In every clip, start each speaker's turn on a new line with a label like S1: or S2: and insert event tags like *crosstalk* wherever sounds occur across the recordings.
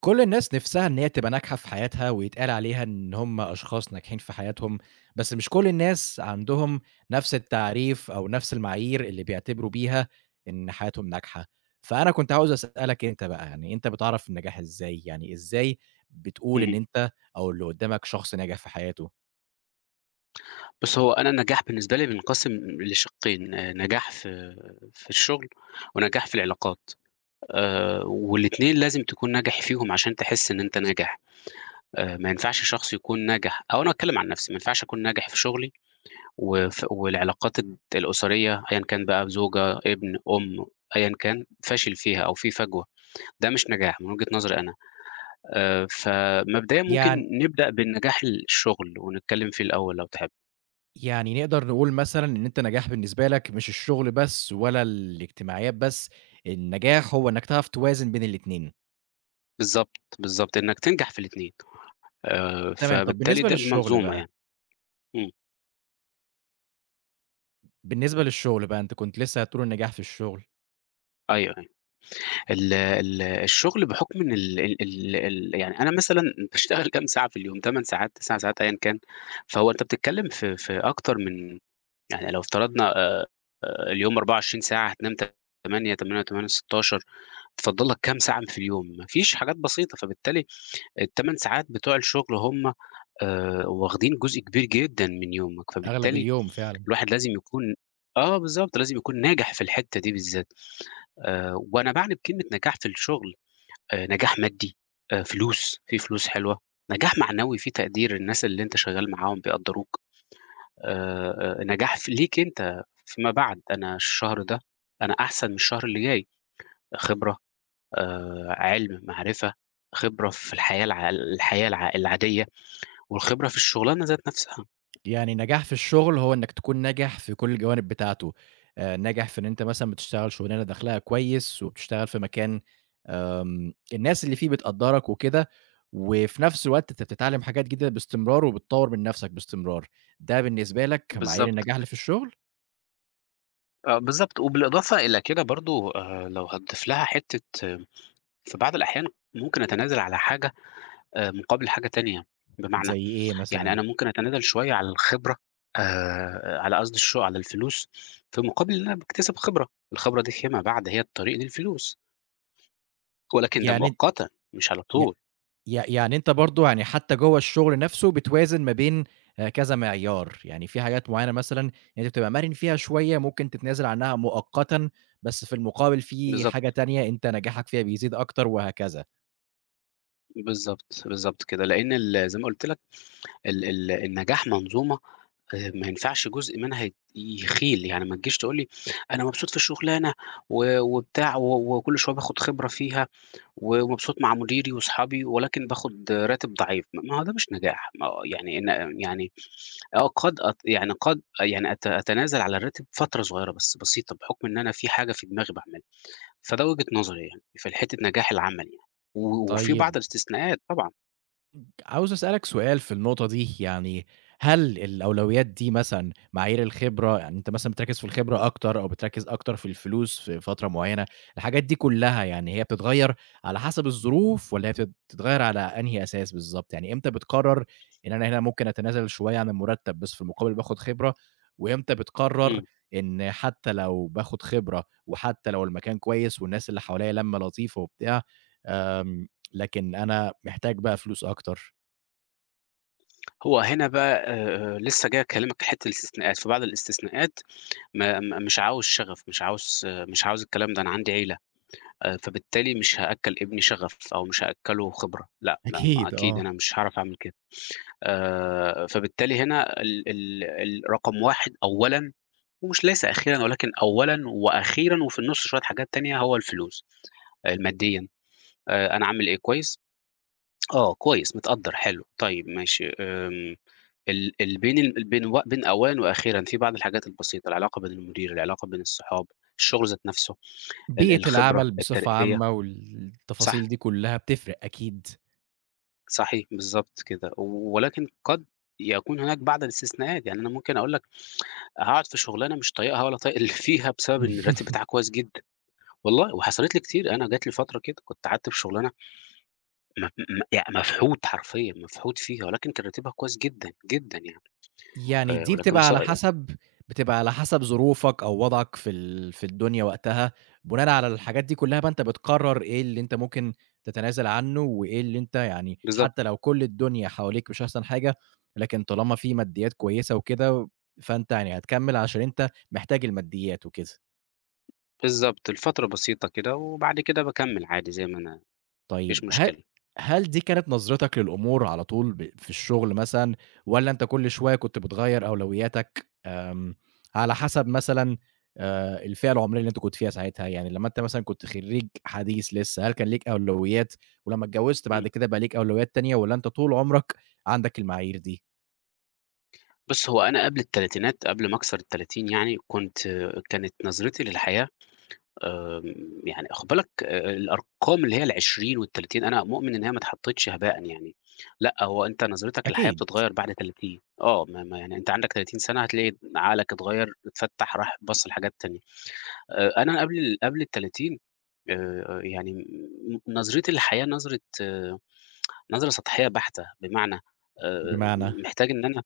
S1: كل الناس نِفْسها إن هي تبقى ناجحة في حياتها ويتقال عليها إن هم أشخاص ناجحين في حياتهم، بس مش كل الناس عندهم نَفْس التعريف أو نَفْس المعايير اللي بيعتبروا بيها إن حياتهم ناجحة. فأنا كنت عاوز أسألك أنت بقى، يعني أنت بتعرف النجاح إزاي؟ يعني إزاي بتقول إن
S2: اهم.
S1: أنت أو اللي قُدّامك شخص ناجح في حياته؟
S2: بُص، هو أنا النجاح بالنسبة لي بينقسم لشقين، نجاح في الشغل ونجاح في العلاقات، والاتنين لازم تكون ناجح فيهم عشان تحس إن أنت ناجح. ما ينفعش شخص يكون ناجح، أو أنا هاتكلم عن نفسي، ما ينفعش أكون ناجح في شغلي وف والعلاقات الأسرية، أيًا كان بقى زوجة، ابن، أم، أيًا كان، فاشل فيها أو في فجوة، ده مش نجاح من وجهة نظري أنا. فمبدئيًا ممكن
S1: يعني
S2: نبدأ بالنجاح الشغل ونتكلم فيه الأول لو تحب.
S1: يعني نقدر نقول مثلًا إن أنت نجاح بالنسبة لك مش الشغل بس ولا الاجتماعيات بس، النجاح هو إنّك تعرف توازن بين الاتنين.
S2: بالضبط، بالضبط، إنّك تنجح في الاتنين.
S1: تمام، طَب
S2: فبالتالي
S1: بالنسبة
S2: ده
S1: للشغل
S2: منظومة
S1: بقى
S2: يعني. إمم،
S1: بالنسبة للشغل بقى، أنت كنت لسه هتقول النجاح في الشغل.
S2: أيوه، أيوه، ال الشغل بحكم إن ال ال ال ال يعني أنا مثلًا باشتغل كام ساعة في اليوم؟ 8 ساعات، 9 ساعات أيًا كان، فهو أنت بتتكلّم في أكتر من، يعني لو افترضنا، اليوم 24 ساعة، هتنام 8، 8، 8، 16، اتفضّل لك كام ساعة في اليوم؟ ما فيش حاجات بسيطة. فبالتالي ال8 ساعات بتوع الشغل هم، واخدين جزء كبير جدًا من يومك.
S1: أغلب
S2: فبالتالي
S1: اليوم فعلًا.
S2: الواحد لازم يكون. آه، بالضبط، لازم يكون ناجح في الحتّة دي بالذات. وأنا باعني بكلمة نجاح في الشغل، نجاح مادي، فلوس، في فلوس حلوة، نجاح معنوي في تقدير الناس اللي أنت شغّال معاهم بيقدّروك، نجاح ليك أنت فيما بعد، أنا الشهر ده أنا أحسن من الشهر اللي جاي، خبرة، علم، معرفة، خبرة في الحياة العادية، والخبرة في الشغلانة ذات نَفْسها.
S1: يعني نجاح في الشغل هو إنك تكون ناجح في كل الجوانب بتاعته، ناجح في إن أنت مثلًا بتشتغل شغلانة دخلها كويس، وبتشتغل في مكان الناس اللي فيه بتقدّرك وكده، وفي نفس الوقت أنت بتتعلم حاجات جديدة باستمرار، وبتطوّر من نفسك باستمرار. ده بالنسبة لك معايير
S2: بالضبط.
S1: النجاح اللي في الشغل؟
S2: آه، بالضبط، وبالإضافة إلى كده برضه، لو هتضيف لها حتّة، في بعض الأحيان ممكن أتنازل على حاجة، مقابل حاجة تانية. بمعنى،
S1: زي إيه
S2: يعني
S1: مثلًا؟
S2: أنا ممكن أتنازل شوية على الخبرة، على قصدي على الفلوس في مقابل إن أنا باكتسب خبرة، الخبرة دي فيما بعد هي الطريق للفلوس، ولكن ده
S1: يعني أن
S2: مؤقتًا مش على
S1: ي
S2: طول.
S1: يع يعني أنت برضه يعني حتى جوّه الشغل نفسه بتوازن ما بين كذا معيار، يعني في حاجات معيّنة مثلًا أنت بتبقى مرِن فيها شوية ممكن تتنازل عنها مؤقتًا، بس في المقابل في حاجة
S2: بالضبط،
S1: تانية أنت نجاحك فيها بيزيد أكتر وهكذا.
S2: بالضبط، بالضبط كده، لأن زي ما قُلت لك ال ال النجاح منظومة. ما ينفعش جزء منها يخيل، يعني ما تجيش تقول لي أنا مبسوط في الشغلانة وبتاع وكل شوية باخد خبرة فيها ومبسوط مع مديري وأصحابي، ولكن باخد راتب ضعيف. ما هو ده مش نجاح، ما هو يعني إن، يعني آه، قد أت يعني قد يعني أت أتنازل على الراتب فترة صغيرة بس بسيطة، بحكم إن أنا في حاجة في دماغي باعملها. فده وجهة نظري يعني في حتة نجاح العمل يعني، وفي
S1: طيب،
S2: بعض الاستثناءات طبعًا.
S1: عاوز أسألك سؤال في النقطة دي، يعني هل الأولويات دي مثلًا معايير الخبرة، يعني أنت مثلًا بتركّز في الخبرة أكتر أو بتركّز أكتر في الفلوس في فترة معيّنة، الحاجات دي كلّها يعني هي بتتغيّر على حسب الظروف والّا هي بتتغيّر على أنهي أساس بالضبط؟ يعني إمتى بتقرّر إن أنا هنا ممكن أتنازل شوية عن المُرتّب بس في المقابل باخُد خبرة، وإمتى بتقرّر
S2: إمم،
S1: إن حتّى لو باخُد خبرة وحتّى لو المكان كويس والناس اللي حواليّا لَمّة لطيفة وبتاع، آمم لكن أنا محتاج بقى فلوس أكتر؟
S2: هو هنا بقى، لسه جاي أكلمك في حتة الاستثناءات. في بعض الاستثناءات، ما م مش عاوز شغف، مش عاوز الكلام ده، أنا عندي عيلة. فبالتالي مش هأكّل ابني شغف أو مش هأكّله خبرة، لأ، ما ما
S1: أكيد،
S2: أكيد
S1: آه.
S2: أنا مش هاعرف أعمل كده. فبالتالي هنا ال ال ال رقم 1 أولًا، ومش ليس أخيرًا، ولكن أولًا وأخيرًا وفي النُص شوية حاجات تانية، هو الفلوس. ماديًا. أنا عامل إيه كويس؟ آه، كويس، متقدّر، حلو، طيب ماشي. ال ال بين ال بين و بين أوان وأخيرًا في بعض الحاجات البسيطة، العلاقة بين المدير، العلاقة بين الصحاب، الشغل ذات نفسه،
S1: بيئة
S2: الخبرة،
S1: العمل بصفة
S2: الترقية،
S1: عامة والتفاصيل
S2: صح،
S1: دي كلّها بتفرق أكيد.
S2: صحيح، بالضبط كده. ولكن قد يكون هناك بعض الاستثناءات، يعني أنا ممكن أقول لك هاقعد في شغلانة مش طايقها ولا طايق اللي *laughs* فيها، بسبب إن الراتب بتاعها
S1: *laughs*
S2: كويس جدًا، والله. وحصلت لي كتير، أنا جات لي فترة كده كنت قعدت في شغلانة م م يعني مفحوت حرفيًا، مفحوت فيها، ولكن كان راتبها كويس جدًا، جدًا يعني.
S1: يعني دي
S2: ولكن
S1: بتبقى على حسب بتبقى على حسب ظروفك أو وضعك في في الدنيا وقتها، بناءً على الحاجات دي كلّها بقى أنت بتقرر إيه اللي أنت ممكن تتنازل عنه، وإيه اللي أنت يعني
S2: بالضبط،
S1: حتى لو كل الدنيا حواليك مش أحسن حاجة، لكن طالما في ماديات كويسة وكده، فأنت يعني هتكمّل عشان أنت محتاج الماديات وكده.
S2: بالضبط، لفترة بسيطة كده، وبعد كده باكمّل عادي زي ما أنا، ما
S1: طيب،
S2: فيش
S1: ه
S2: مشكلة.
S1: هل دي كانت نظرتك للأمور على طول في الشغل مثلًا والّا أنت كل شوية كنت بتغيّر أولوياتك آمم، على حسب مثلًا الفئة العمرية اللي أنت كنت فيها ساعتها، يعني لمّا أنت مثلًا كنت خريج حديث لسه، هل كان ليك أولويات ولمّا اتجوزت
S2: إمم.
S1: بعد كده بقى ليك أولويات تانية والّا أنت طول عمرك عندك المعايير دي؟
S2: بُص، هو أنا قبل التلاتينات، قبل ما أكسر ال30 يعني، كانت نظرتي للحياة، آمم، يعني خُد بالك، الأرقام اللي هي ال20 وال30 أنا مؤمن إن هي ما اتحطّتش هباءً يعني، لأ، هو أنت نظرتك للحياة
S1: أكيد،
S2: بتتغيّر بعد 30. ما ما يعني أنت عندك 30 سَنة هتلاقي عقلك اتغيّر، اتفتّح، راح بَص لحاجات تانية. أنا قبل ال30، يعني نظرتي للحياة نظرة سطحية بحتة. بمعنى آآ
S1: بمعنى
S2: محتاج إن أنا،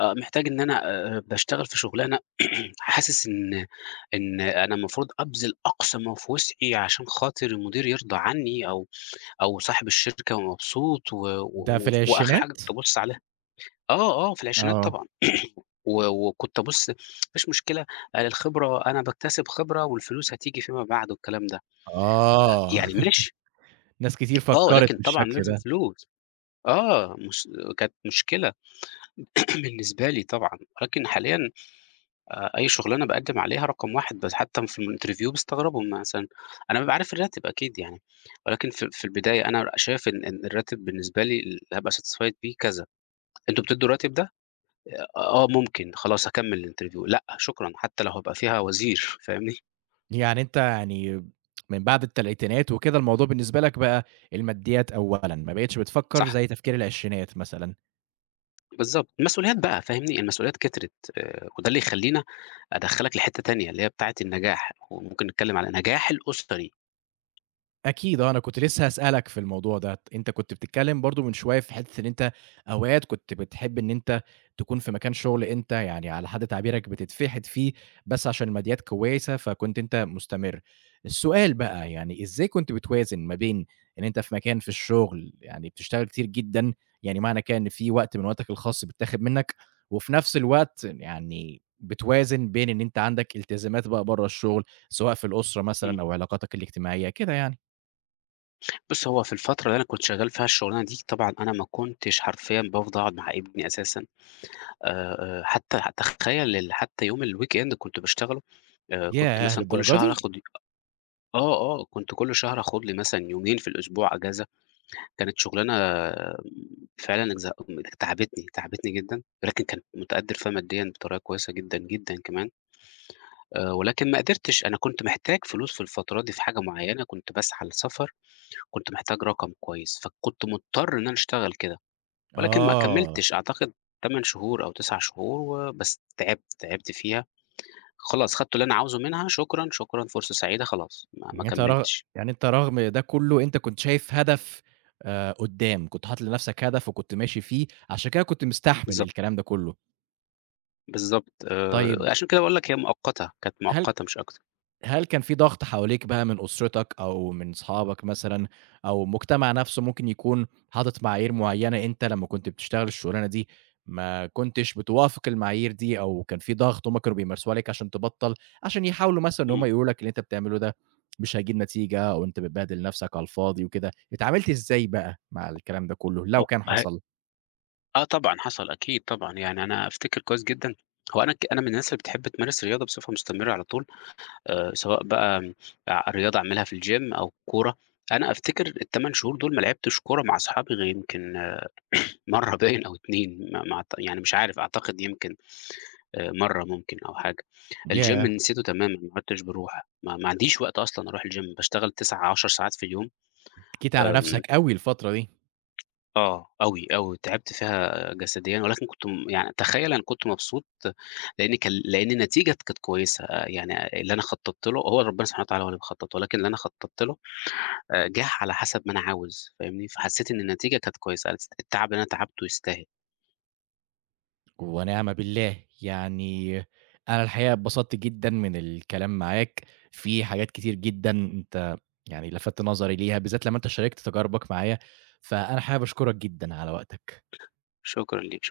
S2: محتاج إن أنا باشتغل في شغلانة *clears throat* حاسس إن أنا المفروض أبذل أقصى ما في وسعي عشان خاطر المدير يرضى عني، أو صاحب الشركة ومبسوط، و
S1: ده
S2: و
S1: في
S2: وف وآخر حاجة
S1: العشرينات؟
S2: كنت أبُص عليها. آه، آه، في العشرينات
S1: آه،
S2: طبعًا. و وكنت أبُص ما فيش مشكلة، الخبرة أنا باكتسب خبرة والفلوس هتيجي فيما بعد والكلام ده،
S1: آه.
S2: يعني
S1: *laughs*
S2: ماشي.
S1: ناس كتير
S2: آه،
S1: فكّرت
S2: لكن طبعًا
S1: بالشكل
S2: لازم
S1: ده.
S2: فلوس، آه، مس كانت مشكلة. *clears throat* بالنسبة لي طبعًا. ولكن حاليًا، أي شغلانة باقدّم عليها رقم 1 بس، حتى في الinterview بيستغربوا مثلًا. أنا بابقى عارف الراتب أكيد يعني، ولكن في البداية أنا شايف إن الراتب بالنسبة لي اللي هابقى satisfied بيه كذا. أنتم بتدّوا الراتب ده؟ آه، ممكن، خلاص هاكمّل الinterview. لأ شكرًا، حتى لو هابقى فيها وزير. فاهمني؟
S1: يعني أنت يعني من بعد التلاتينات وكده الموضوع بالنسبة لك بقى الماديات أولًا، ما بقيتش بتفكّر
S2: صح،
S1: زي تفكير العشرينات مثلًا.
S2: بالضبط. المسؤوليات بقى، فاهمني، المسؤوليات كترت، وده اللي يخلّينا أدخّلك لحتّة تانية اللي هي بتاعة النجاح، وممكن نتكلم على نجاح الأسري.
S1: أكيد، آه، أنا كنت لسه هاسألك في الموضوع ده، أنت كنت بتتكلم برضه من شوية في حتّة إن أنت أوقات كنت بتحب إن أنت تكون في مكان شغل أنت يعني على حد تعبيرك بتتفحت فيه، بس عشان الماديات كويسة فكنت أنت مستمر. السؤال بقى يعني إزاي كنت بتوازن ما بين إن أنت في مكان في الشغل يعني بتشتغل كتير جدًا، يعني معنى كده إن في وقت من وقتك الخاص بيتاخد منّك، وفي نفس الوقت يعني بتوازن بين إن أنت عندك التزامات بقى برّه الشغل، سواء في الأسرة مثلًا
S2: إمم.
S1: أو علاقاتك الاجتماعية، كده يعني؟
S2: بُص، هو في الفترة اللي أنا كنت شغّال فيها الشغلانة دي، طبعًا أنا ما كنتش حرفيًا بافضى أقعد مع ابني أساسًا. حتى حتى تخيّل ال حتى يوم الweekend كنت باشتغله. كنت
S1: ياه!
S2: مثلًا كل
S1: للدرجة
S2: شهر
S1: دي!
S2: آخد آه، آه، كنت كل شهر آخد لي مثلًا يومين في الأسبوع إجازة. كانت شغلانة، فعلًا تعبتني، تعبتني جدًا، ولكن كنت متقدّر فيها ماديًا بطريقة كويسة جدًا، جدًا كمان. ولكن ما قدرتش، أنا كنت محتاج فلوس في الفترة دي في حاجة معيّنة، كنت باسعى لسفر. كنت محتاج رقم كويس، فكنت مضطر إن أنا أشتغل كده، ولكن ما
S1: آه،
S2: كمّلتش، أعتقد 8 شهور أو 9 شهور وبس. تعبت، تعبت فيها، خلاص خدت اللي أنا عاوزه منها. شكرًا، شكرًا، فرصة سعيدة، خلاص ما
S1: يعني أنت رغ
S2: كمّلتش.
S1: يعني أنت رغم ده كله أنت كنت شايف هدف قدّام، كنت حاطط لنفسك هدف وكنت ماشي فيه، عشان كده كنت مستحمل
S2: بالضبط،
S1: الكلام ده كله.
S2: بالضبط،
S1: طيب،
S2: عشان كده باقول لك هي مؤقتة، كانت
S1: هل
S2: مؤقتة مش أكتر.
S1: هل كان في ضغط حواليك بقى من أسرتك أو من صحابك مثلًا أو المجتمع نفسه ممكن يكون حاطط معايير معيّنة أنت لمّا كنت بتشتغل الشغلانة دي ما كنتش بتوافق المعايير دي أو كان في ضغط هم كانوا بيمارسوه عليك عشان تبطّل، عشان يحاولوا مثلًا إن هم
S2: إمم،
S1: يقولوا لك اللي أنت بتعمله ده مش هيجيب نتيجة أو أنت بتبهدل نفسك على الفاضي وكده، اتعاملت إزاي بقى مع الكلام ده كله لو
S2: هو
S1: كان
S2: ه
S1: حصل؟
S2: آه طبعًا حصل أكيد طبعًا، يعني أنا أفتكر كويس جدًا. هو أنا، ك أنا من الناس اللي بتحب تمارس رياضة بصفة مستمرة على طول. سواء بقى رياضة أعملها في الgym أو كورة. أنا أفتكر ال8 شهور دول ما لعبتش كورة مع أصحابي غير يمكن *coughs* *clears throat* مرّة باين أو 2، ما ما أعت يعني مش عارف، أعتقد يمكن، مرّة ممكن أو حاجة. الgym
S1: ياه!
S2: نسيته تمامًا، ما عدتش باروح، ما عنديش وقت أصلًا أروح الgym، باشتغل 9، 10 ساعات في اليوم.
S1: جيت على
S2: آمم
S1: نفسك أوي الفترة دي.
S2: آه، أوي، أوي، تعبت فيها جسديًا، ولكن كنت، يعني تخيل أنا كنت مبسوط لإن النتيجة كانت كويسة. آه، يعني اللي أنا خطّطت له، هو ربنا سبحانه وتعالى هو اللي بيخطّط، ولكن اللي أنا خطّطت له جه على حسب ما أنا عاوز، فاهمني؟ فحسيت إن النتيجة كانت كويسة، التعب اللي أنا تعبته يستاهل.
S1: ونعم بالله، يعني أنا الحقيقة اتبسطت جدًا من الكلام معاك، في حاجات كتير جدًا أنت يعني لفتت نظري ليها، بالذات لمّا أنت شاركت تجاربك معايا، فأنا حابب أشكرك جدًا على وقتك.
S2: شكرًا ليك.